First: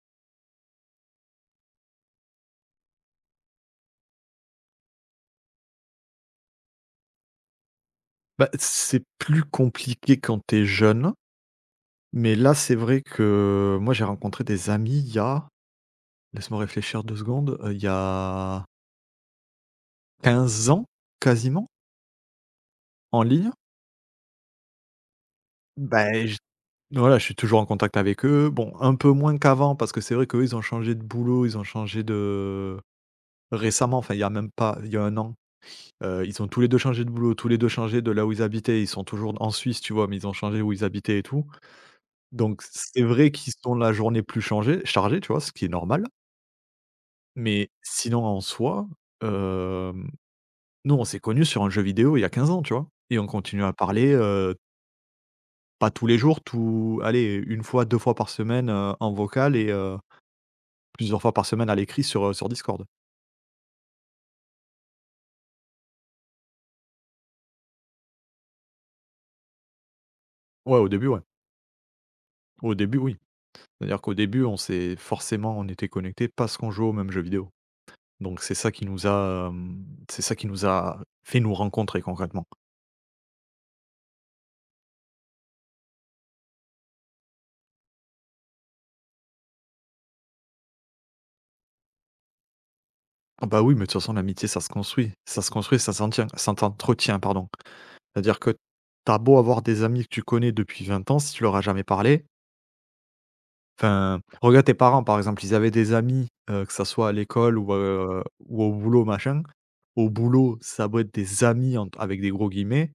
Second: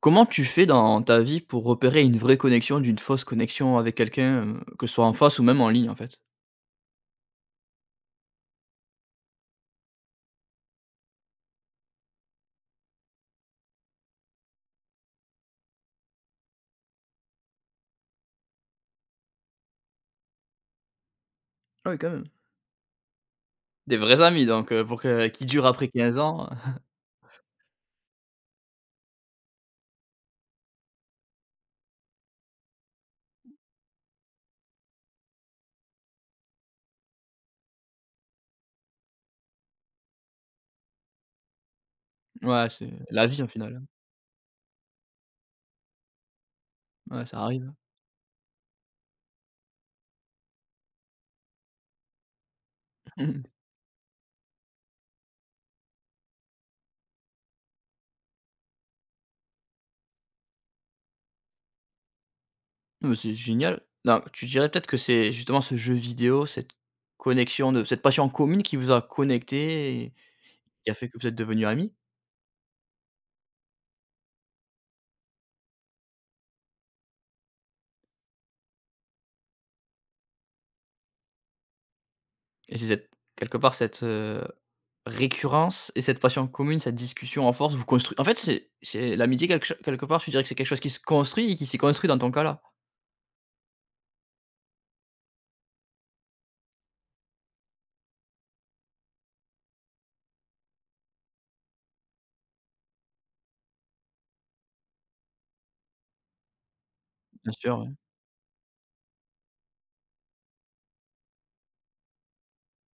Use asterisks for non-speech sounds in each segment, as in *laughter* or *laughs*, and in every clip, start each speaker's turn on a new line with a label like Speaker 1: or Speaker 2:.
Speaker 1: Comment tu fais dans ta vie pour repérer une vraie connexion d'une fausse connexion avec quelqu'un, que ce soit en face ou même en ligne, en fait?
Speaker 2: Bah, c'est plus compliqué quand t'es jeune, mais là, c'est vrai que moi, j'ai rencontré des amis il y a laisse-moi réfléchir 2 secondes, il y a 15 ans quasiment,
Speaker 1: Ah oui, quand même.
Speaker 2: en ligne.
Speaker 1: Des vrais amis donc, pour que qui durent après quinze
Speaker 2: Ben j
Speaker 1: ans, *laughs*
Speaker 2: Voilà, je suis toujours en contact avec eux. Bon, un peu moins qu'avant parce que c'est vrai qu'eux, ils ont changé de boulot, ils ont changé de récemment, enfin, il y a même pas, il y a un an, ils ont tous les 2 changé de boulot, tous les 2 changé de là où ils habitaient. Ils sont toujours en Suisse, tu vois? Mais ils ont changé où ils habitaient et tout. Donc
Speaker 1: Ouais, c'est
Speaker 2: c'est
Speaker 1: la
Speaker 2: vrai
Speaker 1: vie, au
Speaker 2: qu'ils sont
Speaker 1: final, hein.
Speaker 2: la journée plus changée chargée, tu vois? Ce qui est normal,
Speaker 1: Ouais, ça
Speaker 2: mais
Speaker 1: arrive.
Speaker 2: sinon en soi, hem, nous on s'est connus sur un jeu vidéo il y a 15 ans, tu vois?
Speaker 1: *laughs*
Speaker 2: Et on
Speaker 1: Hein.
Speaker 2: continue à parler, pas tous les jours, tout allez, une fois, 2 fois par semaine, en vocal et plusieurs fois par semaine à l'écrit sur, sur Discord.
Speaker 1: Non, mais c'est génial. Non, tu dirais peut-être que c'est justement ce jeu vidéo, cette connexion de cette passion commune qui vous a connecté et qui a fait que
Speaker 2: Ouais.
Speaker 1: vous êtes devenus amis?
Speaker 2: Au début, oui. C'est-à-dire qu'au début, on s'est forcément on était connectés parce qu'on jouait au même jeu vidéo. Donc c'est ça qui nous a fait nous rencontrer concrètement.
Speaker 1: Et c'est cette quelque part cette, récurrence et cette passion commune, cette discussion en force, vous construisez en fait. C'est l'amitié quelque part. Je dirais que c'est quelque chose qui se construit et qui s'est construit dans ton cas là?
Speaker 2: Ah bah oui, mais de toute façon, l'amitié, ça se construit. Ça se construit, ça s'entretient, ça t'entretient, pardon. C'est-à-dire que t'as beau avoir des amis que tu connais depuis 20 ans, si tu leur as jamais parlé, enfin, regarde tes parents, par exemple, ils avaient des amis, que ça soit à
Speaker 1: Bien
Speaker 2: l'école
Speaker 1: sûr, oui.
Speaker 2: ou au boulot, machin. Au boulot, ça a être des amis entre avec des gros guillemets,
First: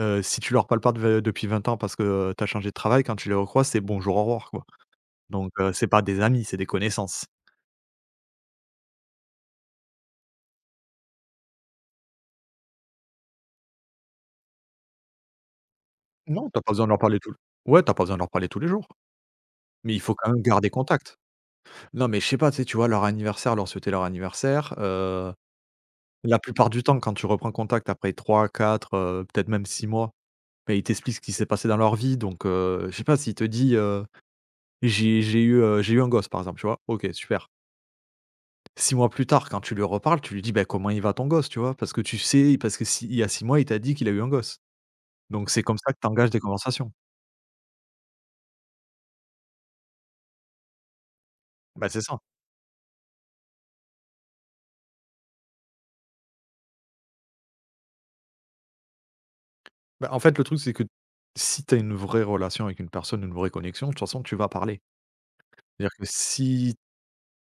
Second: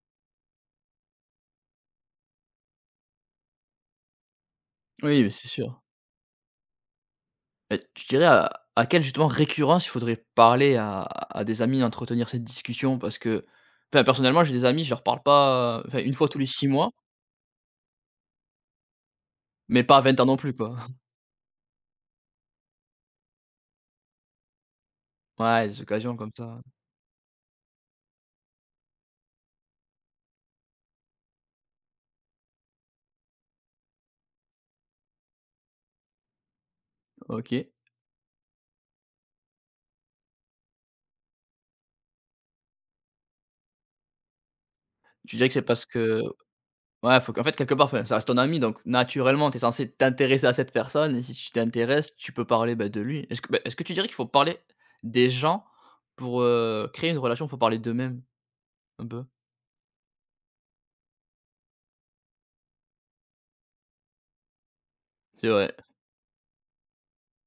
Speaker 2: si tu leur parles pas de depuis 20 ans parce que, t'as changé de travail, quand tu les recroises, c'est bonjour, au revoir, quoi.
Speaker 1: Oui, mais c'est
Speaker 2: Donc,
Speaker 1: sûr.
Speaker 2: c'est pas des amis, c'est des connaissances.
Speaker 1: Mais tu dirais à quelle justement récurrence il faudrait parler à des amis, entretenir cette discussion? Parce que, enfin, personnellement, j'ai des amis, je leur parle pas, enfin une fois tous les
Speaker 2: Non, t'as
Speaker 1: 6
Speaker 2: pas besoin de
Speaker 1: mois,
Speaker 2: leur parler tout l ouais, t'as pas besoin de leur parler tous les jours,
Speaker 1: mais
Speaker 2: mais
Speaker 1: pas
Speaker 2: il
Speaker 1: à
Speaker 2: faut
Speaker 1: 20 ans
Speaker 2: quand
Speaker 1: non
Speaker 2: même
Speaker 1: plus,
Speaker 2: garder
Speaker 1: quoi. *laughs*
Speaker 2: contact. Non, mais je sais pas, tu sais, tu vois, leur anniversaire, leur souhaiter leur anniversaire,
Speaker 1: Ouais, des occasions comme
Speaker 2: la
Speaker 1: ça.
Speaker 2: plupart du temps, quand tu reprends contact après trois quatre peut-être même 6 mois, beh, ils t'expliquent ce qui s'est passé dans leur vie, donc je sais pas, s'il te dit, «J'ai eu un gosse», par exemple, tu vois? OK, super.
Speaker 1: OK.
Speaker 2: 6 mois plus tard, quand tu lui reparles, tu lui dis: «Ben comment il va ton gosse?» tu vois? Parce que tu sais, parce que si il y a 6 mois, il t'a dit qu'il a eu un gosse,
Speaker 1: Tu
Speaker 2: donc
Speaker 1: dirais que c'est
Speaker 2: c'est comme
Speaker 1: parce
Speaker 2: ça que tu
Speaker 1: que.
Speaker 2: engages des conversations.
Speaker 1: Ouais, faut qu'en fait, quelque part, enfin, ça reste ton ami, donc naturellement, tu es censé t'intéresser à cette personne et si tu
Speaker 2: Bah, c'est
Speaker 1: t'intéresses,
Speaker 2: ça.
Speaker 1: tu peux parler, bah, de lui. Est-ce que tu dirais qu'il faut parler des gens pour, créer une relation, faut parler d'eux-mêmes, un peu?
Speaker 2: Bah, en fait, le truc, c'est que si tu as une vraie relation avec une personne, une vraie connexion, de toute façon, tu vas parler.
Speaker 1: C'est vrai.
Speaker 2: C'est-à-dire que si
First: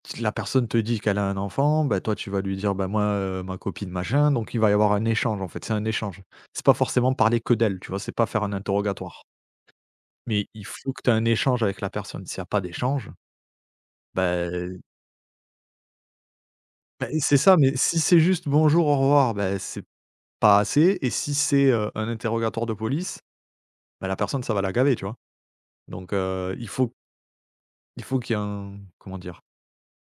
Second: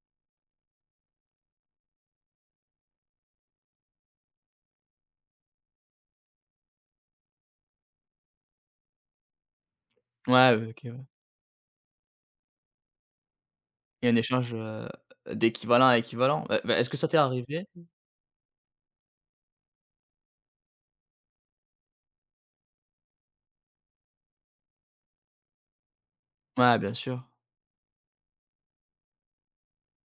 Speaker 2: si La personne te dit qu'elle a un enfant, bah, toi, tu vas lui dire: «Bah, moi, ma copine machin», donc il va y avoir un échange, en fait, c'est un échange. C'est pas forcément parler que d'elle, tu vois? C'est pas faire un interrogatoire, mais
Speaker 1: Ouais,
Speaker 2: il
Speaker 1: ouais, OK,
Speaker 2: faut
Speaker 1: ouais.
Speaker 2: que tu aies un échange avec la personne. S'il y a pas d'échange,
Speaker 1: Il y a un
Speaker 2: bah
Speaker 1: échange, d'équivalent à équivalent. Bah, est-ce que
Speaker 2: bah,
Speaker 1: ça t'est
Speaker 2: c'est ça,
Speaker 1: arrivé?
Speaker 2: mais si c'est juste: «Bonjour, au revoir», bah, c'est pas assez et si c'est, un interrogatoire de police, bah, la personne, ça va la gaver, tu vois? Donc il
Speaker 1: Ouais,
Speaker 2: faut
Speaker 1: bien sûr.
Speaker 2: il faut qu'il y ait un comment dire?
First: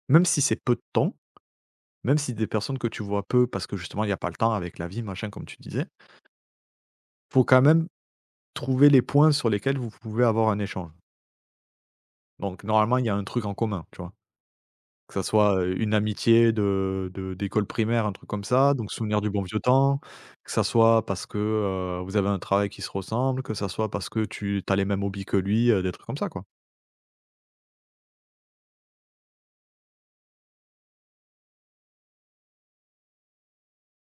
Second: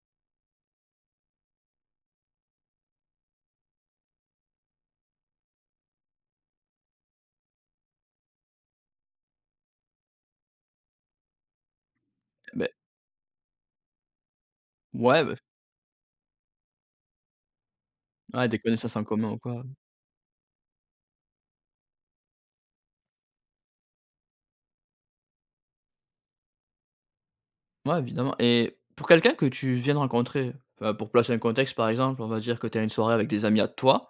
Speaker 2: Même si c'est peu de temps, même si des personnes que tu vois peu parce que justement, il y a pas le temps avec la vie, machin, comme tu disais. Faut quand même trouver les points sur lesquels vous pouvez avoir un échange. Donc
Speaker 1: Beh,
Speaker 2: normalement, il y a un truc en commun, tu vois? Que ça
Speaker 1: ouais, bah,
Speaker 2: soit, une amitié de d'école primaire, un truc comme
Speaker 1: ouais, des
Speaker 2: ça, donc
Speaker 1: connaissances en
Speaker 2: souvenir du
Speaker 1: commun ou
Speaker 2: bon vieux
Speaker 1: quoi.
Speaker 2: temps, que ça soit parce que, vous avez un travail qui se ressemble, que ça soit parce que tu as les mêmes hobbies que lui, des trucs comme ça, quoi.
Speaker 1: Ouais, évidemment, et pour quelqu'un que tu viens de rencontrer, enfin, pour placer un contexte, par exemple, on va dire que tu es une soirée avec des amis à toi.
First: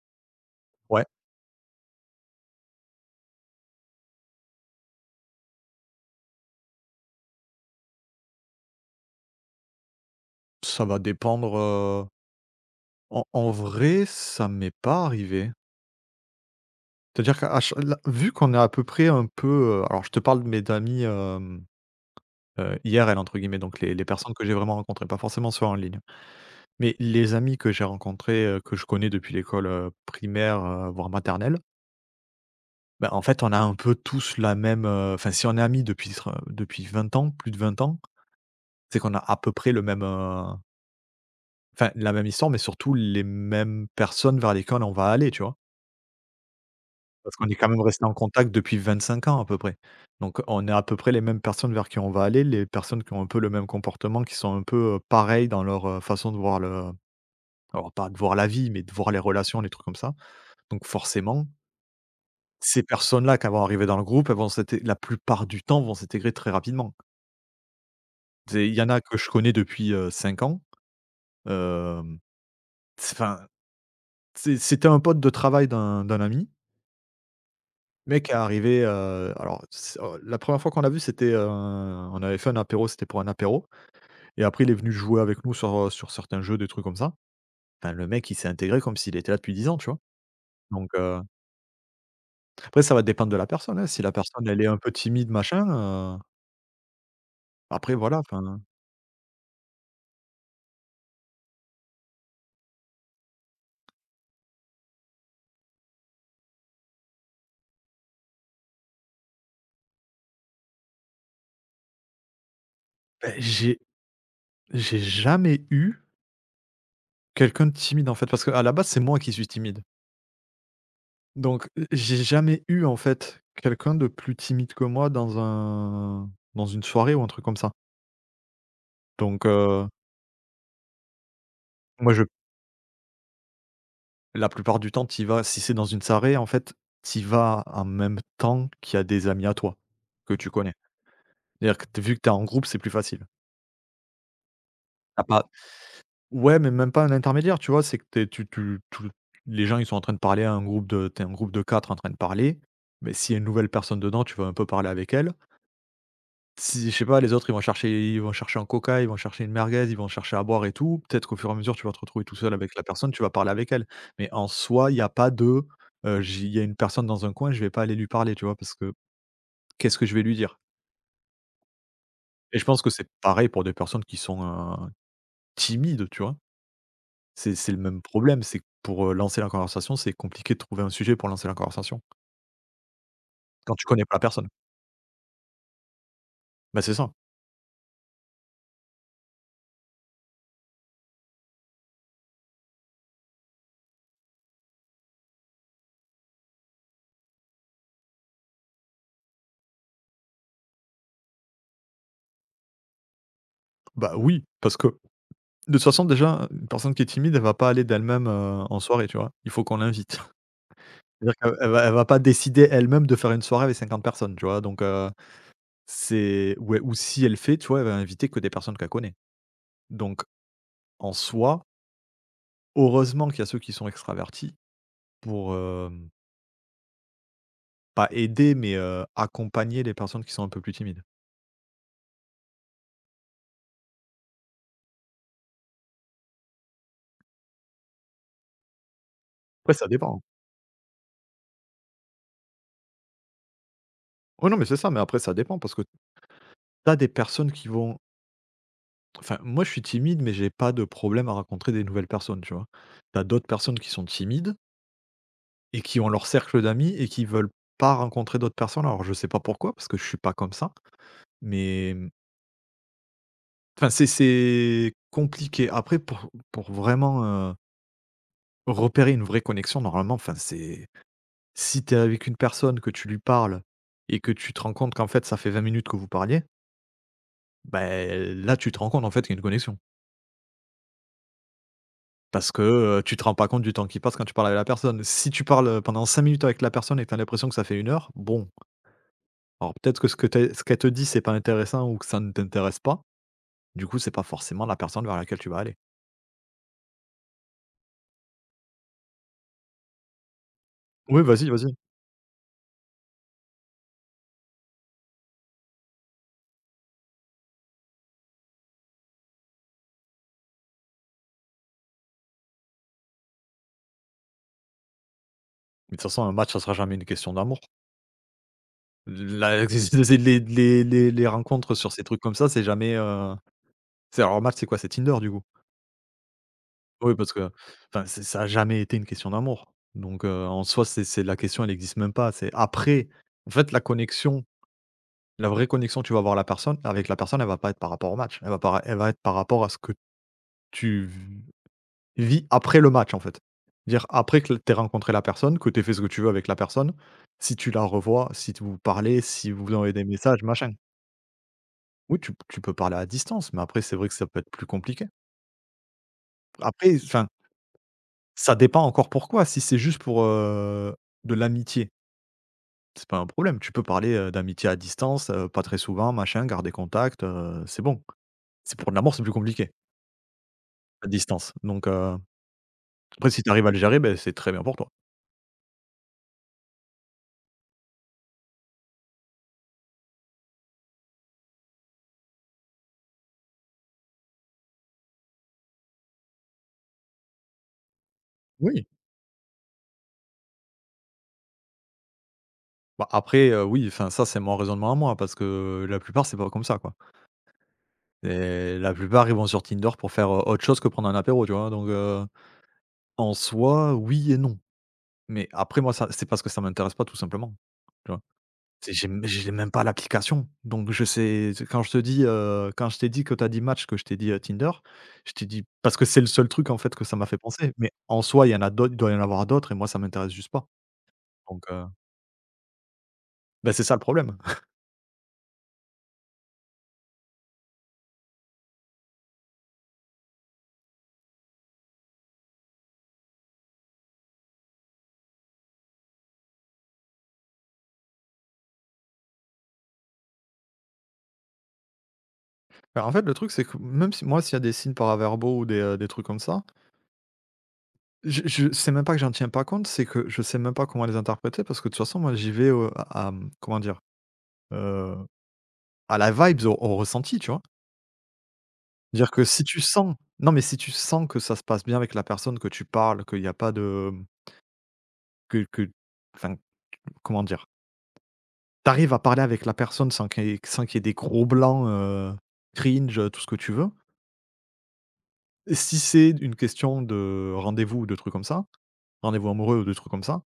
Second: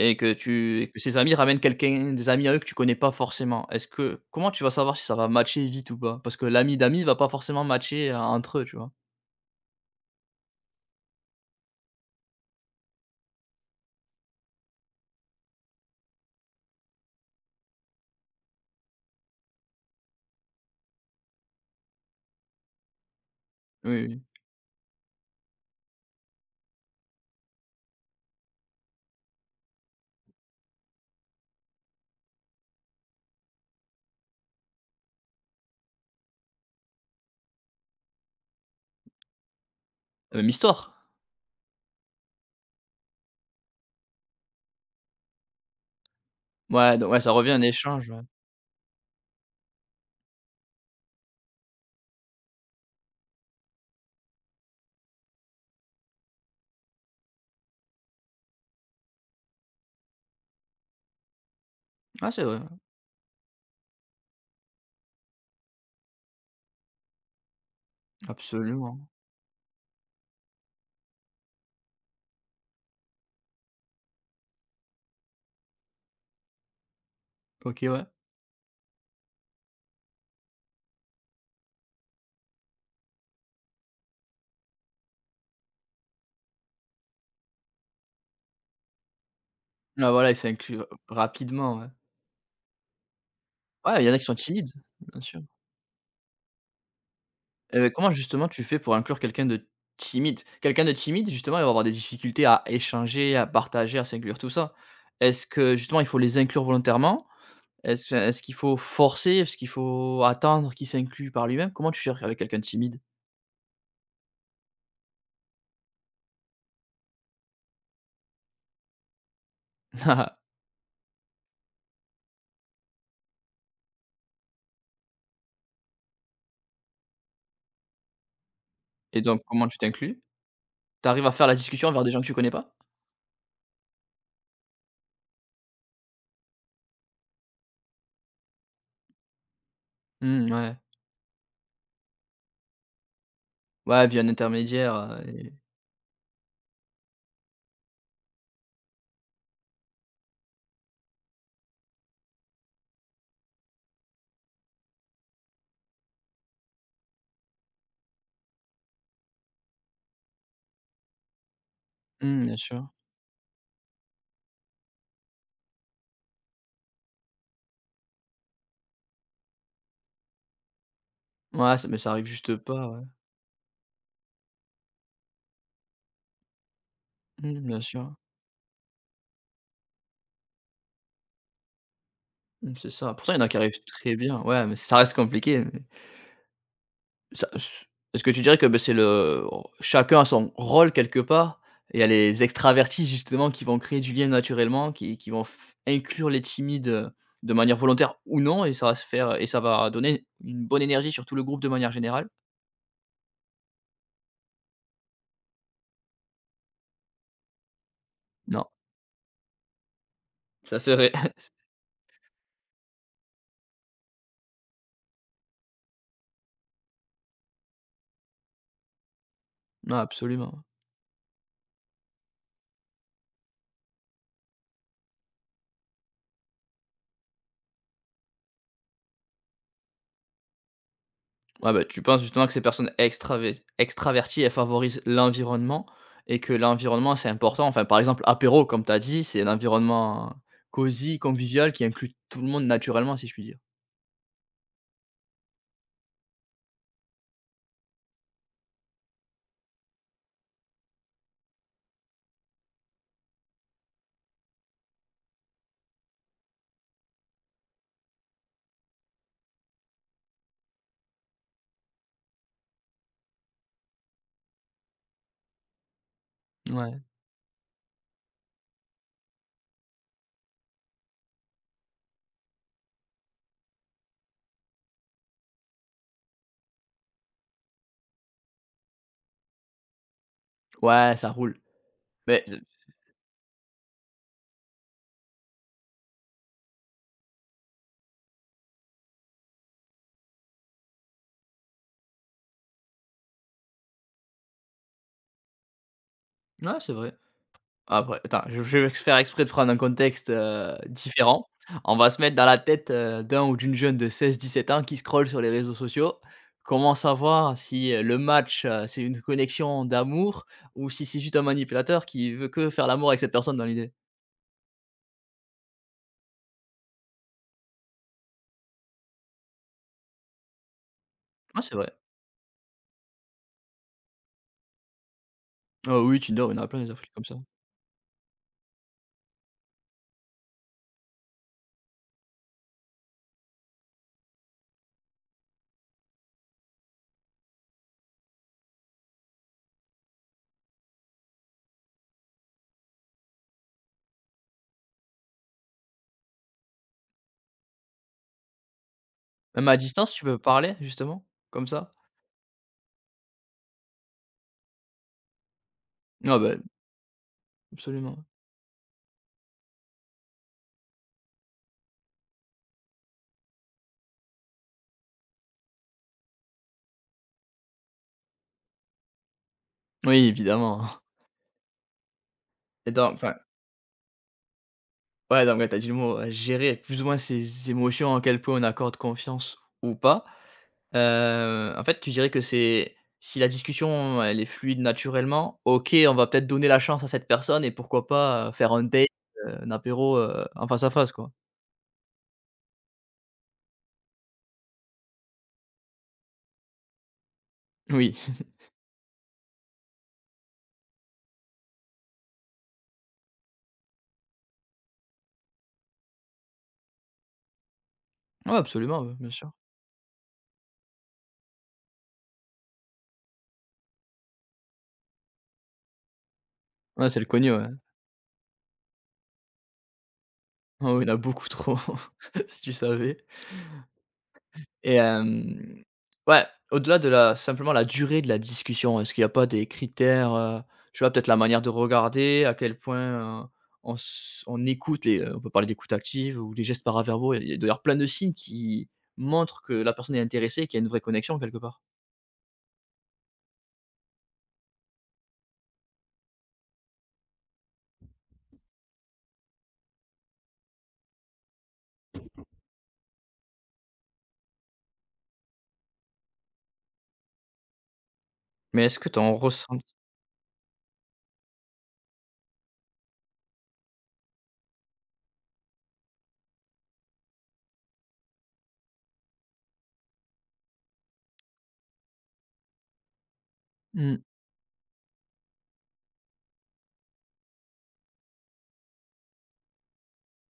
Speaker 1: Et que
Speaker 2: Ouais,
Speaker 1: ses amis ramènent quelqu'un, des amis à eux que tu connais pas forcément. Est-ce que Comment tu vas savoir si ça va matcher vite ou pas? Parce que l'ami d'ami va pas forcément matcher, entre eux, tu vois?
Speaker 2: ça va dépendre, en vrai, ça m'est pas arrivé. C'est-à-dire que vu qu'on est à peu près un peu, alors je te parle de mes amis, IRL » entre guillemets, donc les
Speaker 1: Oui, oui.
Speaker 2: personnes que j'ai vraiment rencontrées, pas forcément ceux en ligne. Mais les amis que j'ai rencontrés, que je connais depuis l'école, primaire, voire maternelle, ben en fait, on a un peu tous la même, enfin, si on est amis depuis tr depuis 20 ans, plus de 20 ans, c'est qu'on a à peu près le même,
Speaker 1: La même histoire.
Speaker 2: enfin, la même histoire, mais surtout les mêmes personnes vers lesquelles on va aller, tu vois?
Speaker 1: Ouais, donc ouais, ça
Speaker 2: Parce qu'on
Speaker 1: revient
Speaker 2: est
Speaker 1: à un
Speaker 2: quand même resté
Speaker 1: échange,
Speaker 2: en
Speaker 1: ouais.
Speaker 2: contact depuis 25 ans à peu près. Donc on est à peu près les mêmes personnes vers qui on va aller, les personnes qui ont un peu le même comportement, qui sont un peu, pareilles dans leur, façon de voir le. Alors pas de voir la vie, mais de voir les relations, les trucs comme ça. Donc forcément,
Speaker 1: Ouais, c'est vrai,
Speaker 2: ces personnes-là qui vont arriver dans le groupe, elles vont s'inté la plupart du temps, vont s'intégrer très rapidement. C'est il y en a
Speaker 1: absolument.
Speaker 2: que je connais depuis, 5 ans, hem, c'est enfin, c'était un pote de travail d'un ami.
Speaker 1: OK, ouais.
Speaker 2: Le mec est arrivé, alors c la première fois qu'on l'a vu, c'était, on avait fait un apéro, c'était pour un apéro et après il est venu jouer avec nous sur, sur certains jeux, des trucs comme ça. Enfin le mec, il s'est intégré comme s'il était là depuis 10 ans, tu vois?
Speaker 1: Ah voilà, ils s'incluent
Speaker 2: Donc heu
Speaker 1: rapidement, ouais.
Speaker 2: Après ça va dépendre de la personne, hein. Si
Speaker 1: Ouais, il
Speaker 2: la
Speaker 1: y en a qui sont
Speaker 2: personne elle est
Speaker 1: timides,
Speaker 2: un peu
Speaker 1: bien
Speaker 2: timide
Speaker 1: sûr.
Speaker 2: machin, heu,
Speaker 1: Et beh,
Speaker 2: après
Speaker 1: comment
Speaker 2: voilà
Speaker 1: justement
Speaker 2: enfin,
Speaker 1: tu fais pour inclure quelqu'un de timide? Quelqu'un de timide, justement, il va avoir des difficultés à échanger, à partager, à s'inclure, tout ça. Est-ce que justement il faut les inclure volontairement? Est-ce qu'il faut forcer? Est-ce qu'il faut attendre qu'il s'inclue par lui-même? Comment tu gères avec quelqu'un de timide?
Speaker 2: beh, j'ai jamais eu quelqu'un de timide en fait parce qu'à la base c'est moi qui suis timide.
Speaker 1: *laughs*
Speaker 2: Donc, j'ai jamais eu en fait quelqu'un de plus timide que moi dans une soirée ou un truc comme ça.
Speaker 1: Et donc
Speaker 2: Donc,
Speaker 1: comment tu t'inclus? Tu arrives à faire la discussion vers des
Speaker 2: moi
Speaker 1: gens
Speaker 2: je
Speaker 1: que tu connais pas?
Speaker 2: la plupart du temps t'y vas si c'est dans une soirée en fait, t'y vas en même temps qu'il y a des amis à toi, que tu
Speaker 1: Mmh,
Speaker 2: connais.
Speaker 1: ouais.
Speaker 2: C'est-à-dire que t vu que t'es en groupe, c'est plus facile.
Speaker 1: Ouais, via un intermédiaire, et
Speaker 2: Ouais, mais même pas un intermédiaire, tu vois? C'est que tu tu tu tu les gens, ils sont en train de parler à un groupe de tu un groupe de 4 en train de parler, mais s'il y a une nouvelle personne dedans, tu vas un peu parler avec elle. Si, je sais pas, les autres, ils vont chercher un coca, ils vont chercher une merguez, ils vont chercher à boire et tout. Peut-être qu'au fur et à mesure, tu vas te retrouver tout
Speaker 1: mmh,
Speaker 2: seul
Speaker 1: bien
Speaker 2: avec la
Speaker 1: sûr.
Speaker 2: personne, tu vas parler avec elle. Mais en soi, il y a pas de, j'y il y a une personne dans un coin, je vais pas aller lui parler, tu vois? Parce que qu'est-ce que je vais lui dire?
Speaker 1: Ouais, ça mais ça arrive juste
Speaker 2: Et je pense
Speaker 1: pas,
Speaker 2: que
Speaker 1: ouais.
Speaker 2: c'est pareil pour des personnes qui sont, timides, tu vois? C'est
Speaker 1: Mmh,
Speaker 2: c'est le
Speaker 1: bien
Speaker 2: même
Speaker 1: sûr.
Speaker 2: problème, c'est que pour, lancer la conversation, c'est compliqué de trouver un sujet pour lancer la conversation,
Speaker 1: Mmh, c'est ça. Pourtant, il y en a qui
Speaker 2: quand
Speaker 1: arrivent
Speaker 2: tu connais pas
Speaker 1: très
Speaker 2: la
Speaker 1: bien.
Speaker 2: personne.
Speaker 1: Ouais, mais ça reste compliqué.
Speaker 2: Bah, c'est ça.
Speaker 1: Ça s Est-ce que tu dirais que, beh, c'est le chacun a son rôle quelque part et il y a les extravertis justement qui vont créer du lien naturellement, qui vont f inclure les timides, de manière volontaire ou non, et ça va se faire et ça va donner une bonne énergie sur tout le groupe de manière générale?
Speaker 2: Bah, oui, parce que de toute façon déjà, une personne qui est timide, elle va pas aller d'elle-même,
Speaker 1: Non,
Speaker 2: en soirée, tu vois? Il faut qu'on l'invite. *laughs*
Speaker 1: ça serait.
Speaker 2: C'est-à-dire qu'elle elle va pas décider elle-même de faire une soirée avec 50 personnes, tu vois? Donc, c'est ouais, ou si elle fait, tu vois, elle va inviter que des personnes qu'elle connaît.
Speaker 1: *laughs* Non,
Speaker 2: Donc
Speaker 1: absolument.
Speaker 2: en soi, heureusement qu'il y a ceux qui sont extravertis pour, pas aider mais, accompagner les personnes qui sont un peu plus timides.
Speaker 1: Ouais, bah, tu penses justement que ces personnes extravé extraverties, elles favorisent l'environnement et que l'environnement, c'est important? Enfin, par exemple, apéro comme tu as dit, c'est un
Speaker 2: Après ça dépend.
Speaker 1: environnement cosy, convivial, qui inclut tout le monde naturellement, si je puis dire.
Speaker 2: Ouais, non, mais c'est ça, mais après ça dépend parce que t'as des personnes qui vont enfin, moi je suis timide, mais j'ai pas de problème à rencontrer des nouvelles personnes, tu vois? T'as d'autres personnes qui sont timides et qui ont leur cercle d'amis et qui veulent pas rencontrer d'autres personnes. Alors je sais pas pourquoi, parce que je suis pas comme ça, mais mmh, enfin c'est compliqué. Après pour
Speaker 1: Ouais.
Speaker 2: vraiment, heu, repérer une vraie connexion, normalement, enfin c'est si t'es avec une personne, que tu lui parles et que tu te rends compte qu'en fait ça fait 20 minutes que vous parliez, ben là tu te rends compte en fait qu'il y a une connexion.
Speaker 1: Ouais, ça roule. Mais
Speaker 2: Parce que,
Speaker 1: d
Speaker 2: tu te rends pas compte du temps qui passe quand tu parles avec la personne. Si tu parles, pendant 5 minutes avec la personne et que tu as l'impression que ça fait 1 heure, bon, alors peut-être que ce que tu ce qu'elle te dit, c'est pas intéressant ou que ça ne t'intéresse pas. Du coup, c'est pas forcément la personne vers laquelle tu vas aller.
Speaker 1: Ouais, c'est vrai. Après, attends, je vais faire exprès de prendre un contexte,
Speaker 2: Oui,
Speaker 1: différent.
Speaker 2: vas-y, vas-y.
Speaker 1: On va se mettre dans la tête, d'un ou d'une jeune de 16, 17 ans qui scrolle sur les réseaux sociaux. Comment savoir si, le match, c'est une connexion d'amour ou si c'est juste un manipulateur qui veut que faire l'amour avec cette personne dans l'idée?
Speaker 2: Mais de toute façon, un match, ça sera jamais une question d'amour. La *laughs* les
Speaker 1: Ah,
Speaker 2: rencontres
Speaker 1: c'est vrai.
Speaker 2: sur ces trucs comme ça, c'est jamais, c'est, alors un match, c'est quoi? C'est Tinder, du coup?
Speaker 1: Ah oui, Tinder, il y en a plein, des applis
Speaker 2: Oui,
Speaker 1: comme
Speaker 2: parce
Speaker 1: ça.
Speaker 2: que, enfin, c'est ça a jamais été une question d'amour. Donc, en soi, c'est la question, elle existe même pas. C'est après, en fait, la vraie connexion que tu vas avoir la personne avec la personne, elle va pas être par rapport au match. Elle va être par rapport à ce que tu v vis après le match, en fait. Dire après que l tu rencontré la personne, que tu fait ce que tu veux avec la personne, si tu la revois, si t vous parlez, si vous
Speaker 1: Même à
Speaker 2: envoyez des
Speaker 1: distance, tu peux
Speaker 2: messages, machin.
Speaker 1: parler justement, comme ça?
Speaker 2: Oui, tu peux parler à distance, mais après c'est vrai que ça peut être plus compliqué.
Speaker 1: Ah bah,
Speaker 2: Après, enfin,
Speaker 1: absolument.
Speaker 2: ça dépend encore pourquoi. Si c'est juste pour, de l'amitié, c'est pas un problème. Tu peux parler, d'amitié à distance, pas très souvent, machin, garder contact, c'est bon. C'est pour de l'amour, c'est plus compliqué.
Speaker 1: Oui, évidemment.
Speaker 2: À
Speaker 1: *laughs*
Speaker 2: distance, donc,
Speaker 1: Et donc,
Speaker 2: après
Speaker 1: enfin.
Speaker 2: si tu arrives à le gérer, ben c'est très bien pour toi.
Speaker 1: Ouais, donc mais tu dit le mot, gérer plus ou moins ses émotions, en quel point on accorde confiance ou pas. En fait, tu dirais que c'est si la discussion, elle est fluide naturellement, OK, on va peut-être donner la chance à cette personne et pourquoi pas, faire un
Speaker 2: Oui.
Speaker 1: date, un apéro, en face à face, quoi.
Speaker 2: Bah, après, oui, enfin ça, c'est mon raisonnement à moi parce que la plupart, c'est pas comme ça, quoi,
Speaker 1: Oui.
Speaker 2: et la plupart, ils vont sur Tinder pour faire, autre chose que prendre un apéro, tu vois? Donc, en soi, oui et non, mais après moi, ça, c'est parce que ça m'intéresse pas tout simplement, tu vois?
Speaker 1: Ouais,
Speaker 2: C'est
Speaker 1: absolument,
Speaker 2: j'ai
Speaker 1: ouais,
Speaker 2: m
Speaker 1: bien sûr.
Speaker 2: j'ai même pas l'application, donc je sais, c'est quand je te dis, quand je t'ai dit que tu as dit Match, que je t'ai dit, Tinder, je t'ai dit parce que c'est le seul truc en fait que
Speaker 1: Ouais,
Speaker 2: ça
Speaker 1: c'est
Speaker 2: m'a
Speaker 1: le
Speaker 2: fait
Speaker 1: connu, ouais.
Speaker 2: penser, mais en soi, il y en a d'autres, il doit y en avoir d'autres, et moi, ça m'intéresse juste pas.
Speaker 1: Ah oui, il y en a beaucoup
Speaker 2: donc
Speaker 1: trop.
Speaker 2: heu
Speaker 1: *laughs* Si tu savais.
Speaker 2: Bah, c'est ça le problème. *laughs*
Speaker 1: Et ouais, au-delà de la simplement la durée de la discussion, est-ce qu'il y a pas des critères, je sais pas, peut-être la manière de regarder, à quel point, on écoute on peut parler d'écoute active ou des gestes paraverbaux, il y a d'ailleurs plein de signes qui montrent que la personne est intéressée et qu'il y a une vraie connexion quelque part.
Speaker 2: Alors, en fait, le truc, c'est que même si moi, s'il y a des signes paraverbaux ou des trucs comme ça, je c'est même pas que j'en tiens pas compte, c'est que je sais même pas comment les interpréter parce que de toute façon, moi, j'y vais, comment dire? Heu, à la vibes, au ressenti, tu vois?
Speaker 1: Mais est-ce que tu
Speaker 2: Dire
Speaker 1: en
Speaker 2: que si
Speaker 1: ressens.
Speaker 2: tu sens, non, mais si tu sens que ça se passe bien avec la personne, que tu parles, qu'il y a pas de, mmh, que enfin, comment dire? T'arrives à parler avec la personne sans qu'il y ait des gros blancs, cringe, tout ce que tu veux.
Speaker 1: Mmh,
Speaker 2: Et si c'est une question de rendez-vous amoureux ou des trucs comme ça,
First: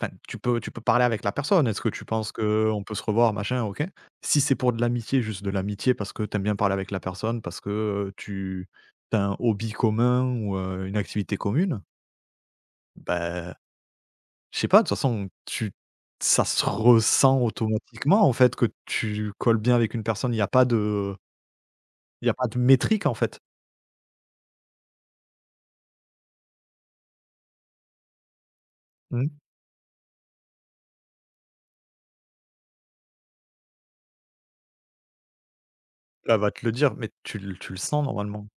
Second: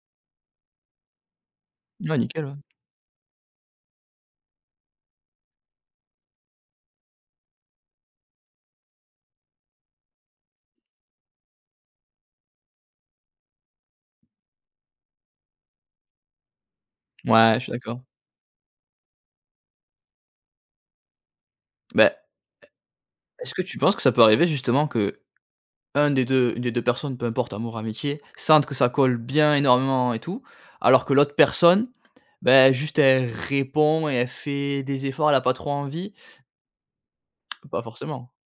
Speaker 2: enfin, tu peux parler avec la personne. Est-ce que tu
Speaker 1: ouais,
Speaker 2: penses
Speaker 1: nickel, ouais.
Speaker 2: qu'on peut se revoir, machin? OK. Si c'est pour de l'amitié, juste de l'amitié parce que t'aimes bien parler avec la personne, parce que, tu as un hobby commun ou, une activité commune, bah, je sais pas, de toute façon, tu ça se ressent
Speaker 1: Ouais, je suis d'accord.
Speaker 2: automatiquement, en fait, que tu colles bien avec une personne.
Speaker 1: Ben,
Speaker 2: Il y a pas de métrique, en fait.
Speaker 1: est-ce que tu penses que ça peut arriver justement que un des 2 une des 2 personnes, peu importe amour, amitié, sentent que ça colle
Speaker 2: Mmh.
Speaker 1: bien énormément et tout, alors que l'autre personne, ben juste elle répond et elle fait des efforts, elle a pas trop envie,
Speaker 2: Elle va te le dire, mais tu le
Speaker 1: pas
Speaker 2: sens
Speaker 1: forcément.
Speaker 2: normalement.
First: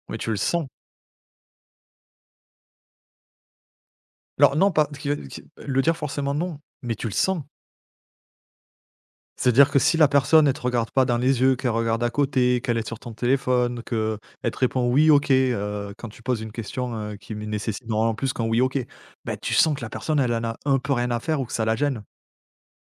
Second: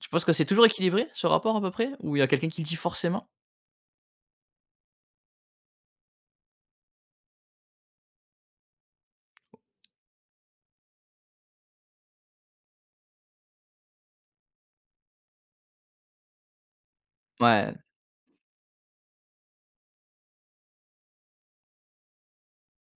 Speaker 1: Tu
Speaker 2: Mais
Speaker 1: penses
Speaker 2: tu
Speaker 1: que
Speaker 2: le
Speaker 1: c'est
Speaker 2: sens.
Speaker 1: toujours équilibré, ce rapport à peu près? Ou il y a quelqu'un qui le dit forcément?
Speaker 2: Alors non, pas qui le dire forcément, non, mais tu le sens. C'est-à-dire que si la personne, elle te regarde pas dans les yeux, qu'elle regarde à côté, qu'elle est sur ton téléphone, qu'elle te répond «oui, OK», quand tu poses une question, qui me
Speaker 1: Ouais,
Speaker 2: nécessite normalement plus qu'un «oui, OK», bah, tu sens que la personne, elle en a un peu rien à faire ou que ça la gêne.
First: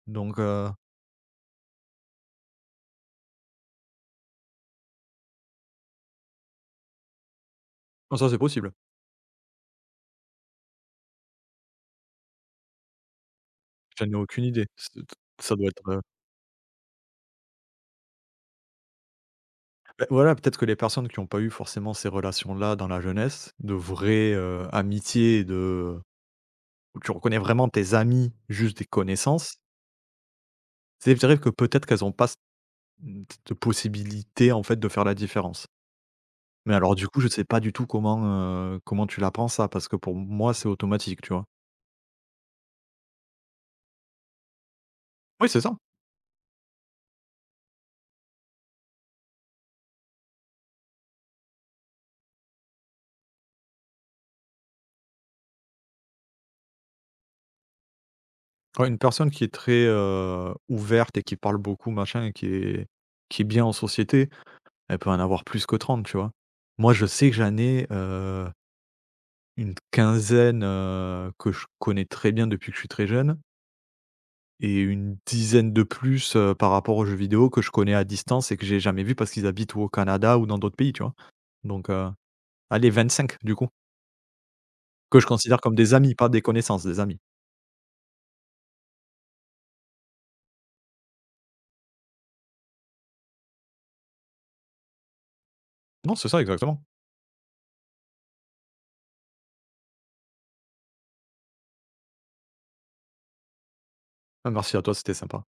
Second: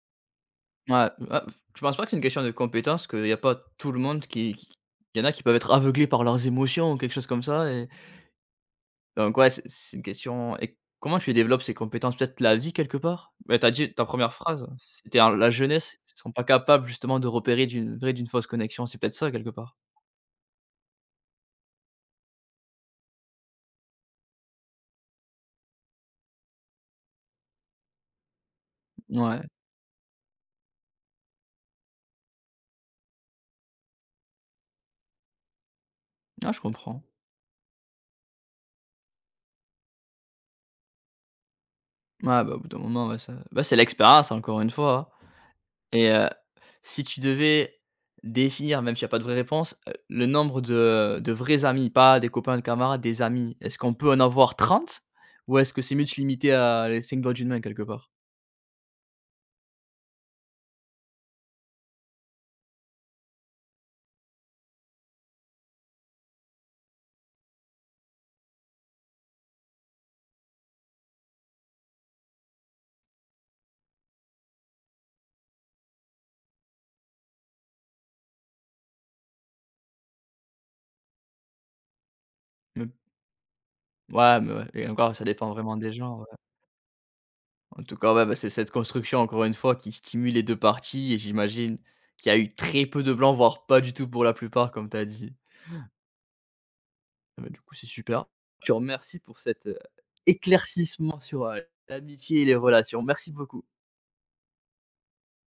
Speaker 2: Donc,
Speaker 1: ouais, ouais. Tu penses pas que c'est une question de compétence, qu'il y a pas tout le monde qui il y en a qui peuvent être aveuglés par leurs émotions ou quelque chose comme ça.
Speaker 2: non, ça, c'est possible.
Speaker 1: Donc ouais, c'est une question, et comment tu développes ces compétences? Peut-être la vie quelque part? Mais t'as dit ta
Speaker 2: J'en ai
Speaker 1: première
Speaker 2: aucune idée.
Speaker 1: phrase,
Speaker 2: C'est
Speaker 1: c'était un la
Speaker 2: ça doit être,
Speaker 1: jeunesse, ils sont pas capables justement de repérer d'une vraie d'une fausse connexion, c'est peut-être ça quelque part?
Speaker 2: beh, voilà, peut-être que les personnes qui n'ont pas eu forcément ces relations-là dans la jeunesse, de vraies, amitiés, de où tu reconnais vraiment tes amis, juste des
Speaker 1: Ouais,
Speaker 2: connaissances, c'est vrai que peut-être qu'elles ont pas de possibilité, en fait, de faire la différence.
Speaker 1: ah je
Speaker 2: Mais alors
Speaker 1: comprends.
Speaker 2: du coup, je sais pas du tout comment tu la prends, ça? Parce que pour moi, c'est automatique, tu vois?
Speaker 1: Ouais, bah, au bout d'un moment, ouais, ça bah, c'est l'expérience encore une fois, hein,
Speaker 2: Oui, c'est ça.
Speaker 1: et si tu devais définir, même s'il y a pas de vraie réponse, le nombre de vrais amis, pas des copains, de camarades, des amis, est-ce qu'on peut en avoir 30 ou est-ce que c'est mieux de se limiter à les 5 doigts d'une main quelque part?
Speaker 2: Ouais, une personne qui est très, ouverte et qui parle beaucoup, machin, et qui est bien en société, elle peut en avoir plus que 30, tu vois? Moi, je sais que j'en ai, une quinzaine, que je connais très bien depuis que je suis très jeune, et une dizaine de plus, par rapport aux jeux vidéo que je connais à distance et que j'ai jamais vu parce qu'ils habitent ou au Canada ou dans d'autres pays, tu vois? Donc heu
Speaker 1: Mmh.
Speaker 2: Allez, 5 du coup,
Speaker 1: Ouais, mais ouais, et encore,
Speaker 2: que
Speaker 1: ça
Speaker 2: je
Speaker 1: dépend
Speaker 2: considère comme
Speaker 1: vraiment des
Speaker 2: des amis,
Speaker 1: gens, ouais.
Speaker 2: pas des connaissances, des amis.
Speaker 1: En tout cas, ouais, bah, c'est cette construction, encore une fois, qui stimule les 2 parties et j'imagine qu'il y a eu très peu de blancs, voire pas du tout pour la plupart, comme tu as dit.
Speaker 2: Non, c'est ça exactement.
Speaker 1: Ah bah, du coup, c'est super. Je te remercie pour cet, éclaircissement sur, l'amitié et les relations. Merci beaucoup.
Speaker 2: Ah, merci à toi, c'était sympa.